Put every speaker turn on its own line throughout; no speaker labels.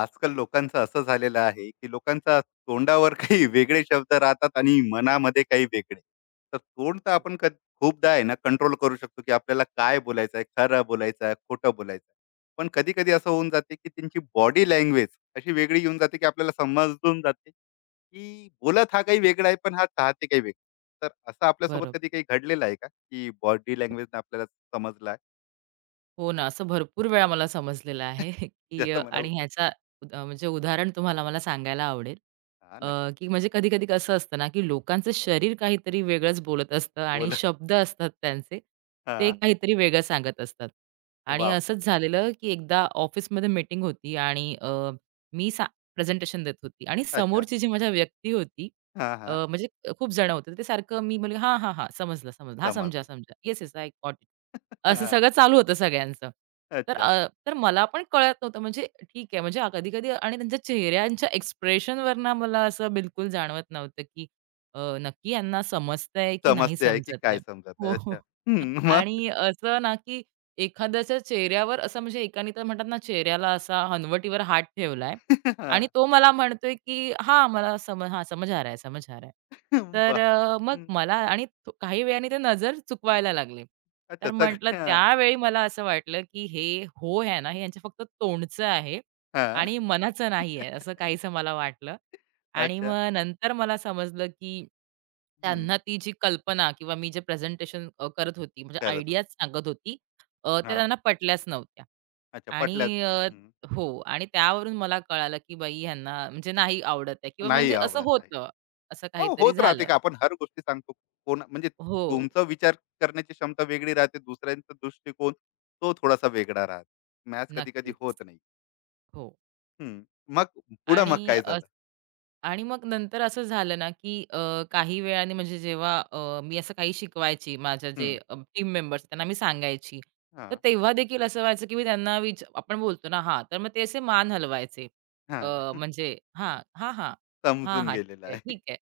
आजकाल लोकांचं असं झालेलं आहे, की लोकांच्या तोंडावर काही वेगळे शब्द राहतात आणि मनामध्ये काही वेगळे. तर तोंड तर
हो.
आपण खूपदा आहे ना कंट्रोल करू शकतो, की आपल्याला काय बोलायचं आहे, खरं बोलायचं आहे, खोटं बोलायचं आहे. पण कधी-कधी असं होऊन जाते, की त्यांची बॉडी लँग्वेज अशी वेगळी येऊन जाते, की आपल्याला समजून जाते, की बोलत हा काही वेगळा आहे, पण हा चाहते काही वेगळं. तर असं आपल्यासोबत कधी
बरोबर.
काही घडलेलं आहे का, की बॉडी लँग्वेजने आपल्याला समजला आहे?
हो ना, असं भरपूर वेळा मला समजलेलं आहे, की
जसं मला
आणि म्हणजे उदाहरण तुम्हाला मला सांगायला आवडेल.
हां, नक्कीच.
की म्हणजे कधी-कधी कसं असतं ना, की लोकांचं शरीर काहीतरी वेगळंच बोलत असतं आणि
बोला.
शब्द असतात त्यांचे, ते
हां.
काहीतरी वेगळं सांगत असतात. आणि
वाह!
असंच झालेलं, की एकदा ऑफिसमध्ये मीटिंग होती आणि मी सा प्रेझेंटेशन देत होती आणि
अच्छा.
समोरची जी माझ्या व्यक्ती होती,
हां,
अ,
हां.
म्हणजे खूप जण होते. ते सारखं मी म्हणले, "हां, हां, हां, समजलं, समजलं. हां, समजा,
समजलं.
समजा. येस, येस, आय असं सगळं चालू होतं सगळ्यांचं. तर
अच्छा.
तर मला पण कळत नव्हतं म्हणजे ठीक आहे म्हणजे कधी-कधी आणि त्यांच्या चेहऱ्यांच्या एक्सप्रेशनवर ना मला असं बिलकुल जाणवत नव्हतं, की नक्की यांना समजतंय की नाही
समजते आहे की
समजत आहे.
काय समजत
हो,
आहे.
हो.
अच्छा. हं, मग?
आणि असं ना, की एखाद्याच्या चेहऱ्यावर असं म्हणजे एकाने तर म्हणतात ना, चेहऱ्याला असा हनवटीवर हात ठेवलाय आणि
हां.
तो मला म्हणतोय, की "हां, समझ आ रहा है, समझ आ रहा है." तर
वाह!
मग
हं.
मला आणि काही वेळाने ते नजर चुकवायला लागले. तर
अच्छा
म्हटलं
सगळ्या
त्यावेळी मला असं वाटलं, की हे "हो" आहे ना, हे यांचं फक्त तोंडचं आहे
हां.
आणि मनाचं नाही आहे, असं काहीसं मला वाटलं. आणि
अच्छा.
मग नंतर मला समजलं, की
हं.
त्यांना ती जी कल्पना किंवा मी जे प्रेझेंटेशन करत होती, म्हणजे
करत होते.
आयडियाज सांगत होती, त्या
हां.
त्यांना पटल्याच नव्हत्या.
अच्छा पटल्यात.
आणि
हं.
हो. आणि त्यावरून मला कळालं, की बाई ह्यांना म्हणजे नाही आवडत आहे किंवा
नाही
म्हणजे असं
आवडत आहे.
होतं. असं
हो,
काहीतरी
होत राहते
झालं.
का आपण हर गोष्टी सांगतो. कोण म्हणजे
हो.
तुमचा विचार करण्याची क्षमता वेगळी राहते, दुसऱ्यांचा दृष्टिकोन तो थोडासा वेगळा राहतो. मॅच कधी-कधी होत
नक्कीच.
नाही.
हो.
हं. मग पुढं मग
आणि
काय
अस
झालं?
आणि मग नंतर असं झालं ना, की काही वेळाने म्हणजे जेव्हा मी असं काही शिकवायची माझ्या जे
हं.
टीम मेंबर्स त्यांना मी सांगायची. तर
हां,
तेव्हा देखील असं व्हायचं, की मी त्यांना विच आपण बोलतो ना हां, तर मग ते असे मान हलवायचे. अ,
हां.
म्हणजे हां, हां, हां. हां,
समजून
हां.
गेलेलं
ठीक आहे,
आहे.
ठीक आहे.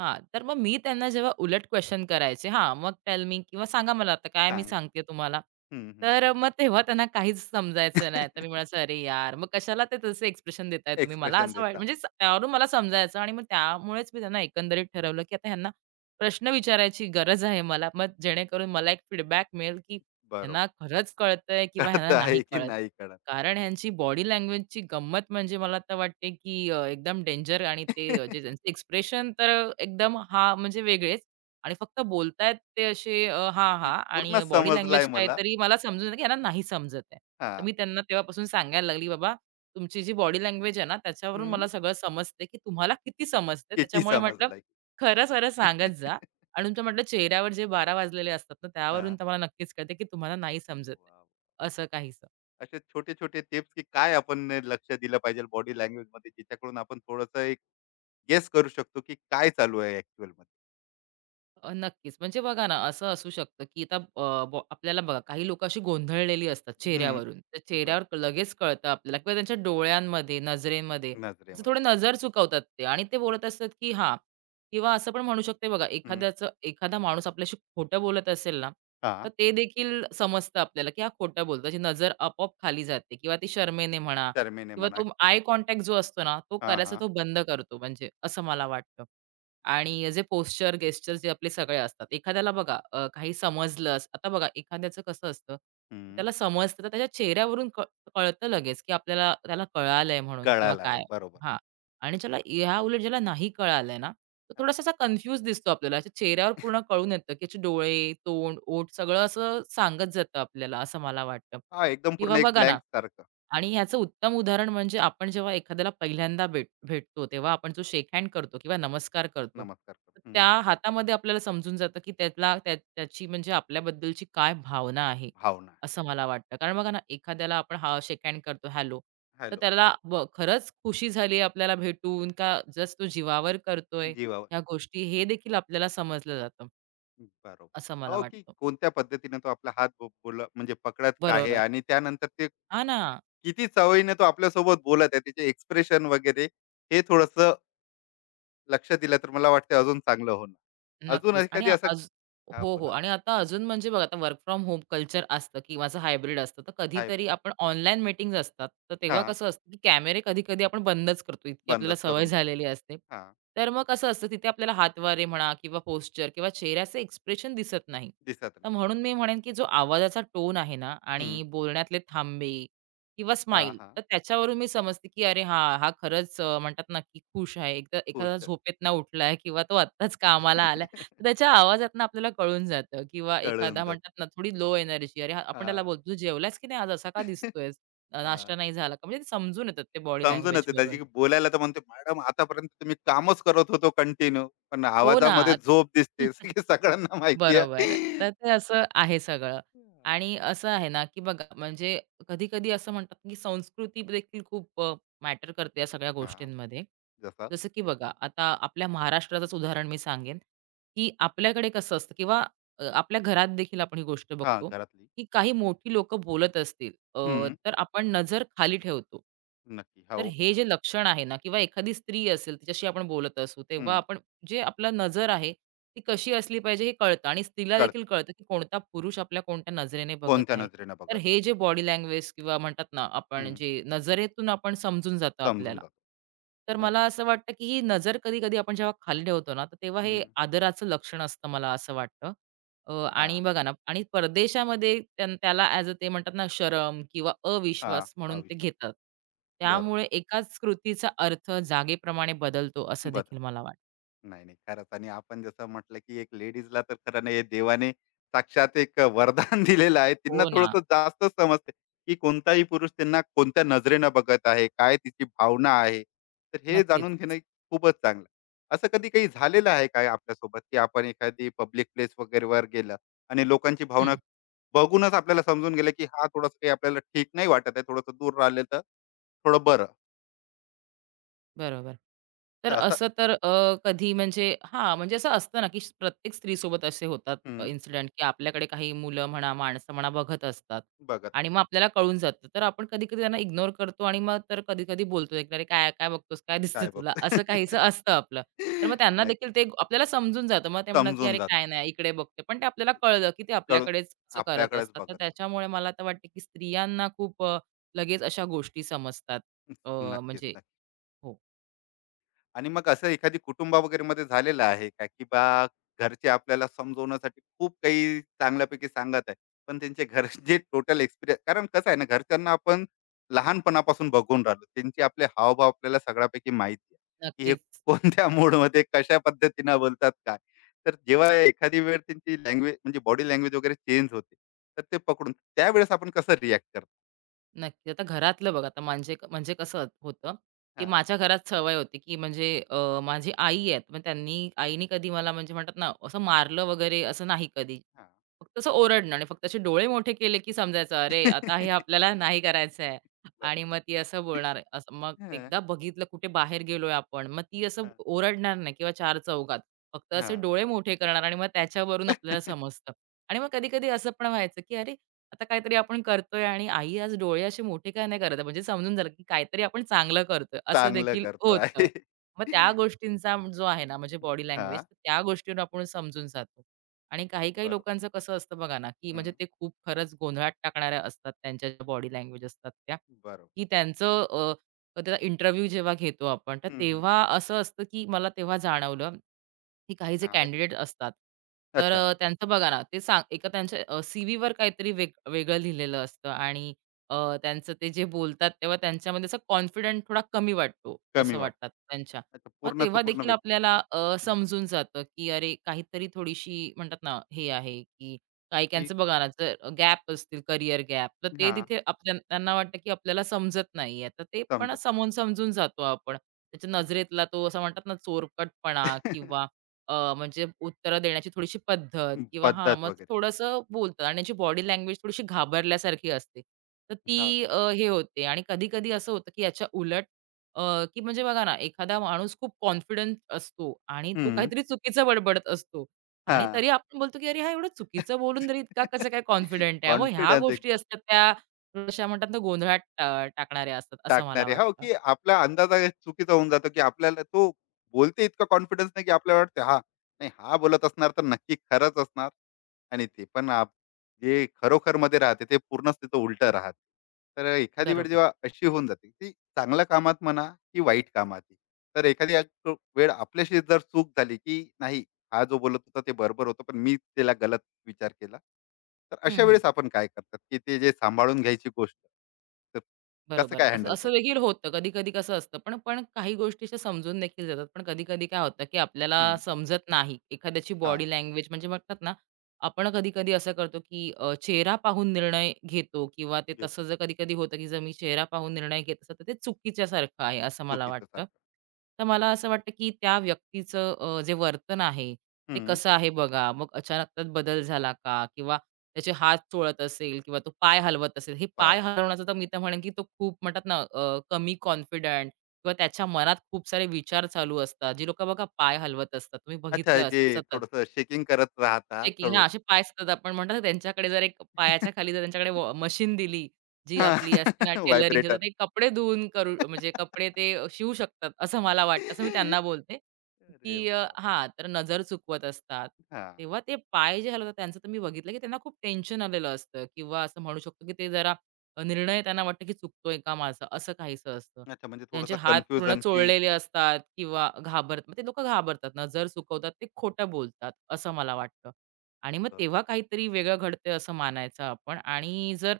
हां, तर मग मी त्यांना जेव्हा उलट क्वेशन करायचे हां, मग टेल मी किंवा सांगा मला आता काय मी
सांगा.
सांगते तुम्हाला.
हं,
तर मग तेव्हा त्यांना काहीच समजायचं नाही. तर मी म्हणायचं, "अरे यार, मग कशाला ते तसे एक्सप्रेशन देताय तुम्ही?" मला
एक्सप्रेशन
असं
देता.
त्यावरून मला समजायचं आणि मग त्यामुळेच मी त्यांना एकंदरीत ठरवलं, की आता ह्यांना प्रश्न विचारायची गरज आहे मला. मग जेणेकरून मला एक फीडबॅक मिळेल, की
बरोबर.
ह्यांना खरंच कळतंय किंवा
कळत
ह्यांना नाही
आहे की
कळत.
नाही कळत.
कारण ह्यांची बॉडी लँग्वेजची गंमत म्हणजे मला तर वाटते, की एकदम डेंजर आणि ते जे त्यांचे एक्सप्रेशन तर एकदम हां, म्हणजे वेगळेच आणि फक्त बोलतायत ते असे हां,
की
हां
पूर्ण
आणि बॉडी
समजलाय
लँग्वेज
मला.
काहीतरी मला समजून येतं, की ह्यांना नाही समजत आहे. तर
हां.
मी त्यांना तेव्हापासून सांगायला लागली, "बाबा, तुमची जी बॉडी लँग्वेज आहे ना, त्याच्यावरून मला
हं.
सगळं समजते, की तुम्हाला किती समजते.
किती
त्याच्यामुळे म्हटलं
समजलाय.
खरं-खरं सांगत जा आणि तुमच्या म्हटलं चेहऱ्यावर जे 12 वाजलेले असतात ना, त्यावरून
हां.
तर नक्कीच कळते, की तुम्हाला नाही समजत
वॉव!
आहे." असं काहीसं.
असे छोटे-छोटे टिप्स की काय आपण ने लक्ष दिलं पाहिजे बॉडी लँग्वेजमध्ये जिच्याकडून आपण थोडंसं एक गेस करू शकतो की काय चालू आहे ॲक्चुअलमध्ये?
नक्कीच. म्हणजे बघा ना, असं असू शकतं, की आता अ, बॉ आपल्याला बघा काही लोकं अशी गोंधळलेली असतात
हं.
चेहऱ्यावरून. तर
बरं.
चेहऱ्यावर लगेच कळतं आपल्याला किंवा त्यांच्या डोळ्यांमध्ये, नजरेमध्ये असं थोडं
नजरेमध्ये.
नजर चुकवतात ते आणि ते बोलत असतात, की हां किंवा असं पण म्हणू शकते बघा
हं.
एखादा माणूस आपल्याशी खोटं बोलत असेल ना, तर
हां.
ते देखील समजतं आपल्याला, की हा खोटं बोलतो. त्याची नजर आपोआप खाली जाते किंवा ती शरमेने म्हणा
शरमेने
किंवा
म्हणा
तो आय कॉन्टॅक्ट जो असतो ना, तो
हां,
करायचा
हां.
तो बंद करतो म्हणजे असं मला वाटतं. आणि जे पोश्चर, गेस्चर जे आपले सगळे असतात. एखाद्याला बघा काही समजलंच आता बघा एखाद्याचं कसं असतं,
हं.
त्याला समजतं तर त्याच्या चेहऱ्यावरून कळतं लगेच, की आपल्याला त्याला कळालंय म्हणून किंवा
कळाला आहे.
काय
बरोबर.
हां. आणि ज्याला ह्या उलट ज्याला नाही कळालंय ना, तो
हां.
थोडासा असा कन्फ्यूज दिसतो आपल्याला. त्याच्या चेहऱ्यावर पूर्ण कळून येतं, की याचे डोळे, तोंड, ओठ सगळं असं सांगत जातं आपल्याला, असं मला वाटतं.
हां, एकदम
किंवा
पूर्ण एक
बघा ना
ब्लँक सारखं.
आणि ह्याचं उत्तम उदाहरण म्हणजे आपण जेव्हा एखाद्याला पहिल्यांदा भेटतो, तेव्हा आपण जो शेक हँड करतो किंवा नमस्कार करतो,
नमस्कार करतो.
तर त्या
हं.
हातामध्ये आपल्याला समजून जातं, की त्यातला त्या त्याची म्हणजे आपल्याबद्दलची काय भावना आहे,
भावना
असं मला वाटतं. कारण बघा ना, एखाद्याला आपण हा शेक हँड करतो, हॅलो, तर
हॅलो
त्याला खरंच खुशी झाली आपल्याला भेटून का जस्ट तो जीवावर करतोय
जीवावर
ह्या गोष्टी, हे देखील आपल्याला समजलं जातं,
बरोबर
असं मला
अहो की
वाटतं.
कोणत्या पद्धतीने तो आपला हात बोल म्हणजे पकडत आहे
बरोबर.
आणि त्यानंतर ते
हां ना.
किती चवळीने तो आपल्यासोबत बोलत आहे त्याचे एक्सप्रेशन वगैरे हे थोडस लक्ष दिलं तर मला वाटतं अजून चांगलं होणार अजून
नक्कीच आणि
एखादी असं
आज
हा
हो, हो.
बोला
आणि आता अजून म्हणजे बघा आता वर्क फ्रॉम होम कल्चर असतं किंवा असं हायब्रिड असतं. तर कधीतरी
हायब्रिड
आपण ऑनलाईन मीटिंग्ज असतात. तर तेव्हा
हा
कसं असतं, की कॅमेरे कधी-कधी आपण बंदच करतो. इतकी आपल्याला
बंदच
सवय
करून देतो
झालेली असते.
हा
तर मग कसं असतं तिथे आपल्याला हातवारे म्हणा किंवा पोश्चर किंवा चेहऱ्याचे एक्सप्रेशन दिसत नाही.
दिसत
तर
नाही
म्हणून मी म्हणेन, की जो आवाजाचा टोन आहे ना
हं.
आणि बोलण्यातले थांबे किंवा
हा
स्माईल
हा
तर त्याच्यावरून मी समजते, की अरे हां, हा खरंच म्हणतात ना, की खुश आहे. एकदा एखादा
खुश
झोपेतनं उठलाय किंवा तो आत्ताच कामाला तर त्याच्या आवाजातनं आपल्याला कळून जातं किंवा एखादा
कळून
हं.
जात
म्हणतात ना, थोडी लो एनर्जी अरे, आपण
हा
त्याला बोलतो, "तू जेवलास की नाही आज? असा का दिसतोयस? नाश्ता
हा.
नाही झाला का?" म्हणजे ते समजून येतात ते बॉडी
समजूनच येतं
लँग्वेजवरून.
जी बोलायला तर म्हणते, "मॅडम आतापर्यंत तुम्ही कामच करत होतो कंटिन्यू, पण
हो
आवाजामध्ये
ना.
झोप दिसते." हे सगळ्यांना माहिती
बरोबर. तर
आहे.
ते असं आहे सगळं
हां.
आणि असं आहे ना, की बघा म्हणजे कधी-कधी असं म्हणतात, की संस्कृती देखील खूप मॅटर करते या सगळ्या
हां,
गोष्टींमध्ये.
जसं?
जसं की बघा आता आपल्या महाराष्ट्राचंच उदाहरण मी सांगेन, की आपल्याकडे कसं असतं किंवा आपल्या घरात देखील आपण ही गोष्ट
हां,
बघतो,
घरातली.
की काही मोठी लोकं बोलत असतील
हं,
तर आपण नजर खाली ठेवतो.
नक्की.
तर
हो.
हे जे लक्षण आहे ना किंवा एखादी स्त्री असेल तिच्याशी आपण बोलत असू,
हं,
तेव्हा आपण जे आपला नजर आहे, ती कशी असली पाहिजे हे कळतं आणि स्त्रीला
कळतं.
देखील कळतं, की कोणता पुरुष आपल्या कोणत्या नजरेने बघत
कोणत्या
आहे.
नजरेने
तर
बघत आहे.
हे जे बॉडी लँग्वेज किंवा म्हणतात ना,
हं,
आपण जे नजरेतून आपण समजून जातं
समजून
आपल्याला.
जातं.
तर
नाही,
मला
नाही.
असं वाटतं, की ही नजर कधी-कधी आपण जेव्हा खाली ठेवतो ना, तर तेव्हा हे
हं,
आदराचं लक्षण असतं मला असं वाटतं. आणि
हां,
बघा ना आणि परदेशामध्ये त्याला ॲज अ ते म्हणतात ना, शरम किंवा
हां,
अविश्वास म्हणून ते
अविश्वास.
घेतात.
बरोबर.
त्यामुळे एकाच कृतीचा अर्थ जागेप्रमाणे बदलतो असं
बदल.
देखील मला वाटतं.
नाही, नाही. खरंच आणि आपण जसं म्हटलं, की एक लेडीजला तर खरं नाही, हे देवाने साक्षात एक वरदान दिलेलं आहे. त्यांना
हो ना.
थोडंसं जास्त समजते, की कोणताही पुरुष त्यांना कोणत्या नजरेनं बघत आहे, काय तिची भावना आहे. तर हे जाणून
नक्कीच.
घेणं खूपच चांगलं. असं कधी काही झालेलं आहे काय आपल्यासोबत, की आपण एखादी पब्लिक प्लेस वगैरेवर गेलं आणि लोकांची भावना
हं.
बघूनच आपल्याला समजून गेलं, की हा थोडंसं काही आपल्याला ठीक नाही वाटत आहे, थोडंसं दूर राहिलं तर थोडं बरं.
बरोबर. तर
तर असं
असं तर कधी म्हणजे हां, म्हणजे असं असतं ना, की प्रत्येक स्त्रीसोबत असे होतात
हं,
इन्सिडेंट, की आपल्याकडे काही मुलं म्हणा, माणसं म्हणा बघत असतात
बघत
आणि मग
असतो.
आपल्याला कळून जातं. तर आपण कधी-कधी त्यांना इग्नोर करतो आणि मग तर कधी-कधी बोलतो, एक "अरे काय काय बघतोस? काय दिसतं
काय
तुला?"
बघतोय?
असं काहीसं असतं आपलं. तर मग त्यांना
नक्की
देखील ते आपल्याला समजून जातं. मग ते म्हणतात, की
समजून
"अरे
जातो.
काय नाही, इकडे बघते." पण ते आपल्याला कळलं, की ते
कळून
आपल्याकडेच असं करत
आपल्याकडेच
असतात.
बघत.
तर
नक्कीच,
त्याच्यामुळे मला तर वाटतं, की स्त्रियांना खूप लगेच अशा गोष्टी समजतात. अ,
नक्कीच.
म्हणजे
नक्की.
हो.
आणि मग असं एखादी कुटुंबा वगैरे मध्ये झालेलं आहे का की बा घरचे आपल्याला समजवण्यासाठी खूप काही चांगल्यापैकी सांगत आहे पण त्यांचे घर जे टोटल एक्सपिरियन्स कारण कसं आहे ना घरच्यांना आपण लहानपणापासून बघून राहिलो त्यांचे आपले हावभाव आपल्याला सगळ्यापैकी माहिती आहे की हे
नक्कीच,
कोणत्या मूडमध्ये कशा पद्धतीनं बोलतात काय तर जेव्हा एखादी वेळ त्यांची लँग्वेज म्हणजे बॉडी लँग्वेज वगैरे चेंज होते तर ते पकडून त्यावेळेस आपण कसं रिॲक्ट करतो
नक्की. आता घरातलं बघ आता म्हणजे म्हणजे कसं होतं, की
हा
माझ्या घरात सवय होती, की म्हणजे माझी आई आहेत. मग आईनी कधी मला म्हणजे म्हणतात ना, असं मारलं वगैरे असं नाही कधी.
हा
फक्त असं ओरडणं आणि फक्त असे डोळे मोठे केले, की समजायचं अरे, आता हे आपल्याला नाही करायचं आहे. आणि मग
बरोबर
ती असं बोलणार असं मग
हा
एकदा बघितलं कुठे बाहेर गेलोय आपण, मग ती असं
हा
ओरडणार नाही किंवा चार चौघात. फक्त
हा.
असे डोळे मोठे करणार आणि मग त्याच्यावरून आपल्याला समजतं. आणि मग कधी-कधी असं पण व्हायचं, की अरे आता काहीतरी आपण करतोय आणि आई आज डोळे असे मोठे का नाही करत आहे? म्हणजे समजून झालं, की काहीतरी आपण चांगलं करतोय असं
चांगलं
देखील
करतो
होतं.
आहे.
मग त्या गोष्टींचा जो आहे ना म्हणजे बॉडी लँग्वेज
हां,
त्या गोष्टीवर आपण समजून जातो. आणि काही-काही
बरोबर.
लोकांचं कसं असतं बघा ना, की
हं,
म्हणजे ते खूप खरंच गोंधळात टाकणाऱ्या असतात त्यांच्या ज्या बॉडी लँग्वेज असतात त्या,
बरोबर.
की तर त्याचा इंटरव्ह्यू जेव्हा घेतो आपण, तर
हं, हं.
तेव्हा असं असतं, की मला तेव्हा जाणवलं, की काही जे
काय?
कॅन्डिडेट असतात, तर
अच्छा,
त्यांचं बघा ना, ते सांग एका त्यांच्या सी-व्हीवर काहीतरी वेगळं लिहिलेलं असतं आणि अ, त्यांचं ते जे बोलतात, तेव्हा त्यांच्यामध्ये असा कॉन्फिडंट थोडा कमी वाटतो,
कमी
असं
वाट
वाटतात त्यांच्या.
अच्छा,
मग
पूर्णचं
तेव्हा
पूर्ण
देखील
वेग
आपल्याला
हं,
समजून जातं, की अरे, काहीतरी थोडीशी म्हणतात ना, हे आहे, की काही
ठीक.
काहींचं बघा ना, जर गॅप असतील, करियर गॅप, तर ते
हां,
तिथे आपल्या त्यांना वाटतं, की आपल्याला समजत नाहीये. तर ते पण
समजत.
समोरून समजून जातो आपण. त्याच्या नजरेतला तो असं म्हणतात ना, चोरकटपणा किंवा म्हणजे उत्तरं देण्याची थोडीशी पद्धत किंवा हां,
पद्धत
मग
वगैरे.
थोडंसं बोलतात आणि त्याची बॉडी लँग्वेज थोडीशी घाबरल्यासारखी असते. तर
हां.
ती हे होते आणि कधी-कधी असं होतं, की याच्या उलट की म्हणजे बघा ना, एखादा माणूस खूप कॉन्फिडंट असतो आणि तो
हं,
काहीतरी चुकीचं बडबडत असतो. आणि
हां.
तरी आपण बोलतो, की "अरे, हा एवढं चुकीचं बोलून तरी इतका कसं काय कॉन्फिडंट आहे?" मग ह्या
कॉन्फिडन्स
गोष्टी
एकदम.
असतात त्या थोड्याशा म्हणतात ना गोंधळात टाकणाऱ्या असतात असं मला
टाकणारे. हो,
वाटतं.
की आपला अंदाज आहे चुकीचा होऊन जातो, की आपल्याला तो बोलते इतका कॉन्फिडन्स नाही, की आपल्याला वाटते हां, नाही हा बोलत असणार तर नक्की खरंच असणार आणि ते पण जे खरोखरमध्ये राहते ते पूर्णच तिथं उलटं राहते. तर एखादी वेळ
बरोबर.
जेव्हा अशी होऊन जाते, की चांगल्या कामात म्हणा की वाईट कामात. तर एखादी एक वेळ आपल्याशी जर चूक झाली, की नाही हा जो बोलत होता ते बरोबर होतं, पण मी त्याला गलत विचार केला. तर
हं,
अशा
हं.
वेळेस आपण काय करतात, की ते जे सांभाळून घ्यायची गोष्ट तर कसं
बरोबर.
काय
असं
हँडल
असं
करतात?
देखील होतं. कधी-कधी कसं असतं, पण पण काही गोष्टी अशा समजून देखील जातात. पण कधी-कधी काय होतं, की आपल्याला
हं,
समजत नाही. एखाद्याची बॉडी
हां,
लँग्वेज म्हणजे म्हणतात ना, आपण कधी-कधी असं करतो, की चेहरा पाहून निर्णय घेतो किंवा ते तसं
घेतो
जर कधी-कधी होतं, की जर मी चेहरा पाहून निर्णय घेत असेल, तर ते चुकीच्यासारखं आहे, असं मला
चुकीचं
वाटतं.
सारखं.
तर मला असं वाटतं, की त्या व्यक्तीचं जे वर्तन आहे, ते
हं,
कसं आहे बघा. मग अचानक त्यात बदल झाला का? किंवा त्याचे हात चोळत असेल किंवा तो पाय हलवत असेल, हे
पाय
पाय
हलवून.
हलवण्याचं तर मी तर म्हणेन की तो खूप म्हणतात ना कमी कॉन्फिडंट किंवा त्याच्या मनात खूप सारे विचार चालू असतात. जी लोकं बघा पाय हलवत असतात. तुम्ही
अच्छा
बघितलं
जे
असेल सतत.
थोडंसं शेकिंग करत राहतात
चेकिंग
हळू.
हां, असे पाय असतात आपण म्हणतो ना, त्यांच्याकडे जर एक पायाच्या खाली जर त्यांच्याकडे वॉ मशीन दिली, जी
हां,
आपली असते ना टेलरिंगची, तर
व्हायब्रेटर.
ते कपडे धुवून करू म्हणजे कपडे ते शिवू शकतात, असं मला वाटतं. असं मी त्यांना बोलते,
अरे
की
बाप!
हां, तर नजर चुकवत असतात.
हां,
तेव्हा ते पाय जे हलवतात त्यांचं तर मी बघितलं, की त्यांना खूप टेन्शन आलेलं असतं किंवा असं म्हणू शकतो, की ते जरा निर्णय त्यांना वाटतं, की चुकतोय का माझा? असं काहीसं असतं.
अच्छा म्हणजे
ज्यांचे
थोडंसं
हात पूर्ण
कन्फ्युजन की
चोळलेले असतात किंवा घाबरत मग ते लोकं घाबरतात, नजर चुकवतात, ते खोटं बोलतात, असं मला वाटतं. आणि मग
बरोबर.
तेव्हा काहीतरी वेगळं घडतंय असं मानायचं आपण आणि जर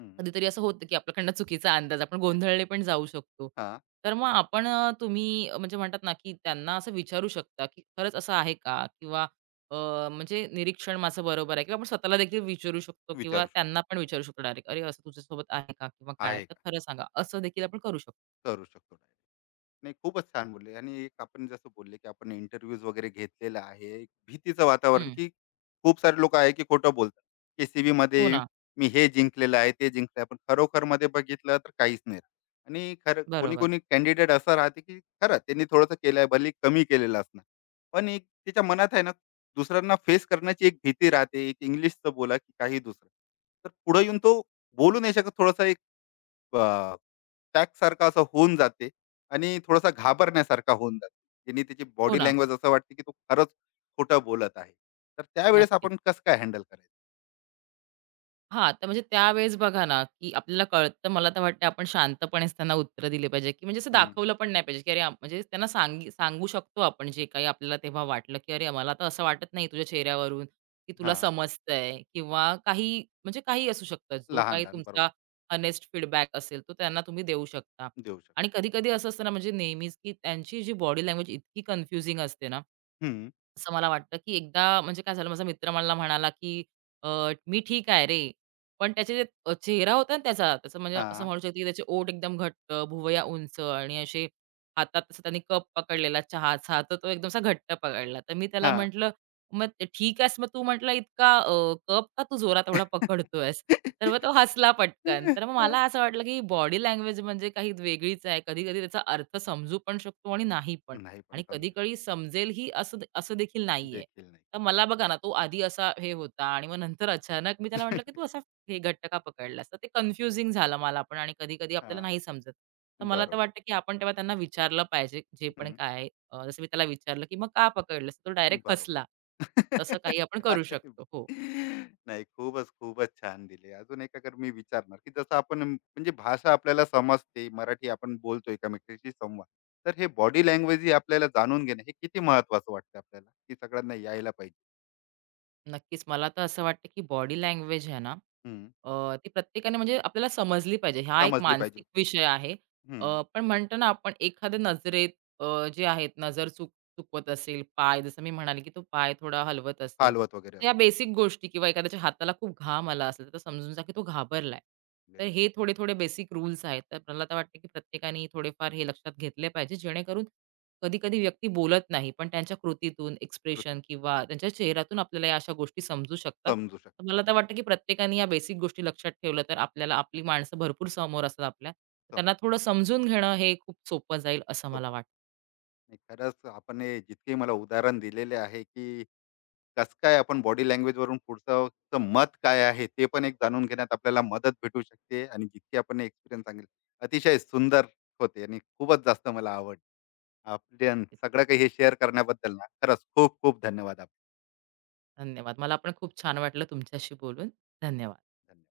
हं,
कधीतरी असं होतं की आपल्याकडनं चुकीचा अंदाज आपण गोंधळले पण जाऊ शकतो.
हां,
तर मग तुम्ही म्हणजे म्हणतात ना, की त्यांना असं विचारू शकता, की खरंच असं आहे का? किंवा अ, म्हणजे निरीक्षण माझं बरोबर आहे किंवा आपण स्वतःला देखील विचारू शकतो किंवा
विचारू शकतो.
त्यांना पण विचारू शकतो डायरेक्ट, "अरे, असं तुझ्यासोबत आहे का? किंवा काय?
आहे
तर
का?
खरं सांगा." असं देखील आपण करू शकतो.
करू शकतो. नाही, खूपच छान बोलले आणि एक आपण जसं बोलले, की आपण इंटरव्ह्यूज वगैरे घेतलेला आहे. एक भीतीचं वातावरण,
हं.
की खूप सारे लोकं आहे, की खोटं बोलतात, की सीव्हीमध्ये
हो ना.
मी हे जिंकलेलं आहे, ते जिंकलं आहे. पण खरोखरमध्ये बघितलं तर काहीच नाही. आणि खरं
बरोबर.
कोणी-कोणी कँडिडेट असा राहते, की खरं त्यांनी थोडंसं केलं भले कमी केलेलं असणार. पण एक त्याच्या मनात आहे ना, दुसऱ्यांना फेस करण्याची एक भीती राहते. एक इंग्लिशचं बोला, की काही दुसरं. तर पुढे येऊन तो बोलू नाही शकत. थोडासा अटॅक सारखा असं होऊन जाते आणि थोडासा घाबरण्यासारखा होऊन जाते. ज्यांनी त्याची
हो
बॉडी
ना.
लँग्वेज असं वाटते की तो खरंच खोटं बोलत आहे. तर त्यावेळेस
नक्कीच.
आपण कसं काय हँडल करायचं?
हां, तर म्हणजे त्यावेळेस बघा ना, की आपल्याला कळतं मला तर वाटतं आपण शांतपणेच त्यांना उत्तरं दिली पाहिजे, की म्हणजे असं
हं.
दाखवलं पण नाही पाहिजे, की अरे म्हणजे त्यांना सांगू शकतो आपण जे काही आपल्याला तेव्हा वाटलं, की "अरे मला तर असं वाटत नाही तुझ्या चेहऱ्यावरून, की तुला
हां.
समजतंय" किंवा काही असू शकतं. जो काही
लहान-लहान
तुमचा
बरोबर
हॉनेस्ट फीडबॅक असेल तो त्यांना तुम्ही देऊ शकता.
देऊ शकतो.
आणि कधी-कधी असं असतं ना म्हणजे नेहमीच, की त्यांची जी बॉडी लँग्वेज इतकी कन्फ्युजिंग असते ना
हं.
असं मला वाटतं, की एकदा म्हणजे काय झालं माझा मित्र मला म्हणाला, की अ, "मी ठीक आहे रे." पण त्याचे जे चेहरा होता ना त्याचा, त्याचं म्हणजे असं
हां,
म्हणू शकतो, की त्याचे ओठ एकदम घट्ट, भुवया उंच आणि असे हातात असं त्यांनी कप पकडलेला चहाचा, तर तो एकदम असा घट्ट पकडला. तर मी त्याला
हां.
म्हटलं, "मग ते ठीक आहेस, मग तू म्हटलं इतका कप का तू जोरात एवढा पकडतोयस?" तर मग तो हसला पटकन. तर मग मला असं वाटलं, की बॉडी लँग्वेज म्हणजे काही वेगळीच आहे. कधी-कधी त्याचा अर्थ समजू पण शकतो आणि नाही पण.
नाही पण
आणि
समजू
कधी-कधी
शकतो.
समजेलही असं असं देखील नाहीये.
देखील नाही.
तर मला बघा ना, तो आधी असा हे होता आणि मग नंतर अचानक मी त्याला म्हटलं, की "तू असा हे घट्ट का पकडलास?" तर ते कन्फ्युजिंग झालं मला पण आणि कधी-कधी आपल्याला
हां.
नाही समजत. तर मला तर
बरोबर.
वाटतं, की आपण तेव्हा त्यांना विचारलं पाहिजे जे पण
हं.
काय आहे. जसं मी त्याला विचारलं, की "मग का पकडलंस?" तो डायरेक्ट
बरोबर.
हसला. तसं काही आपण करू
काय?
शकतो. हो.
नाही खूपच, खूपच छान दिले. अजून एक अगर मी विचारणार, की जसं आपण म्हणजे भाषा आपल्याला समजते, मराठी आपण बोलतो एकामेकांशी संवाद. तर हे बॉडी लँग्वेज ही आपल्याला जाणून घेणं हे किती महत्त्वाचं वाटतं आपल्याला, की सगळ्यांना यायला पाहिजे.
नक्कीच. मला तर असं वाटतं, की बॉडी लँग्वेज आहे ना,
हं.
ती प्रत्येकाने म्हणजे आपल्याला समजली पाहिजे. हा एक
समजली
मानसिक
पाहिजे.
विषय आहे.
हं.
पण म्हणतो ना आपण एखाद्या नजरेत अ, जे आहेत नजर चुक चुकवत असेल, पाय जसं मी म्हणाले, की तो पाय थोडा हलवत असेल.
हालवत वगैरे
तर या
असणार
बेसिक गोष्टी किंवा एखाद्याच्या हाताला खूप घाम आला असेल, तर समजून जा, की तो घाबरलाय. तर
आपल्याला
हे थोडे-थोडे बेसिक रूल्स आहेत. तर मला तर वाटतं, की प्रत्येकाने थोडेफार हे लक्षात घेतले पाहिजे, जेणेकरून कधी-कधी व्यक्ती बोलत नाही, पण त्यांच्या कृतीतून,
कृती
एक्सप्रेशन किंवा त्यांच्या चेहऱ्यातून आपल्याला या अशा गोष्टी समजू शकतात.
समजू शकते.
तर मला तर वाटतं, की प्रत्येकाने या बेसिक गोष्टी लक्षात ठेवल्या तर आपल्याला आपली माणसं भरपूर समोर असतात आपल्या. तर त्यांना थोडं समजून घेणं हे खूप सोपं जाईल असं मला
सोपं.
वाटतं.
नाही खरंच आपण हे जितके मला उदाहरण दिलेले आहे की कसं काय आपण बॉडी लँग्वेज वरून पुढचं चं मत काय आहे ते पण एक जाणून घेण्यात आपल्याला मदत भेटू शकते आणि जितके आपण एक्सपिरियन्स सांगितले अतिशय सुंदर होते आणि खूपच जास्त मला आवड आपण सगळं काही हे शेअर करण्याबद्दल ना खरंच खूप खूप धन्यवाद आपण
धन्यवाद. मला पण खूप छान वाटलं तुमच्याशी बोलून. धन्यवाद.
धन्यवाद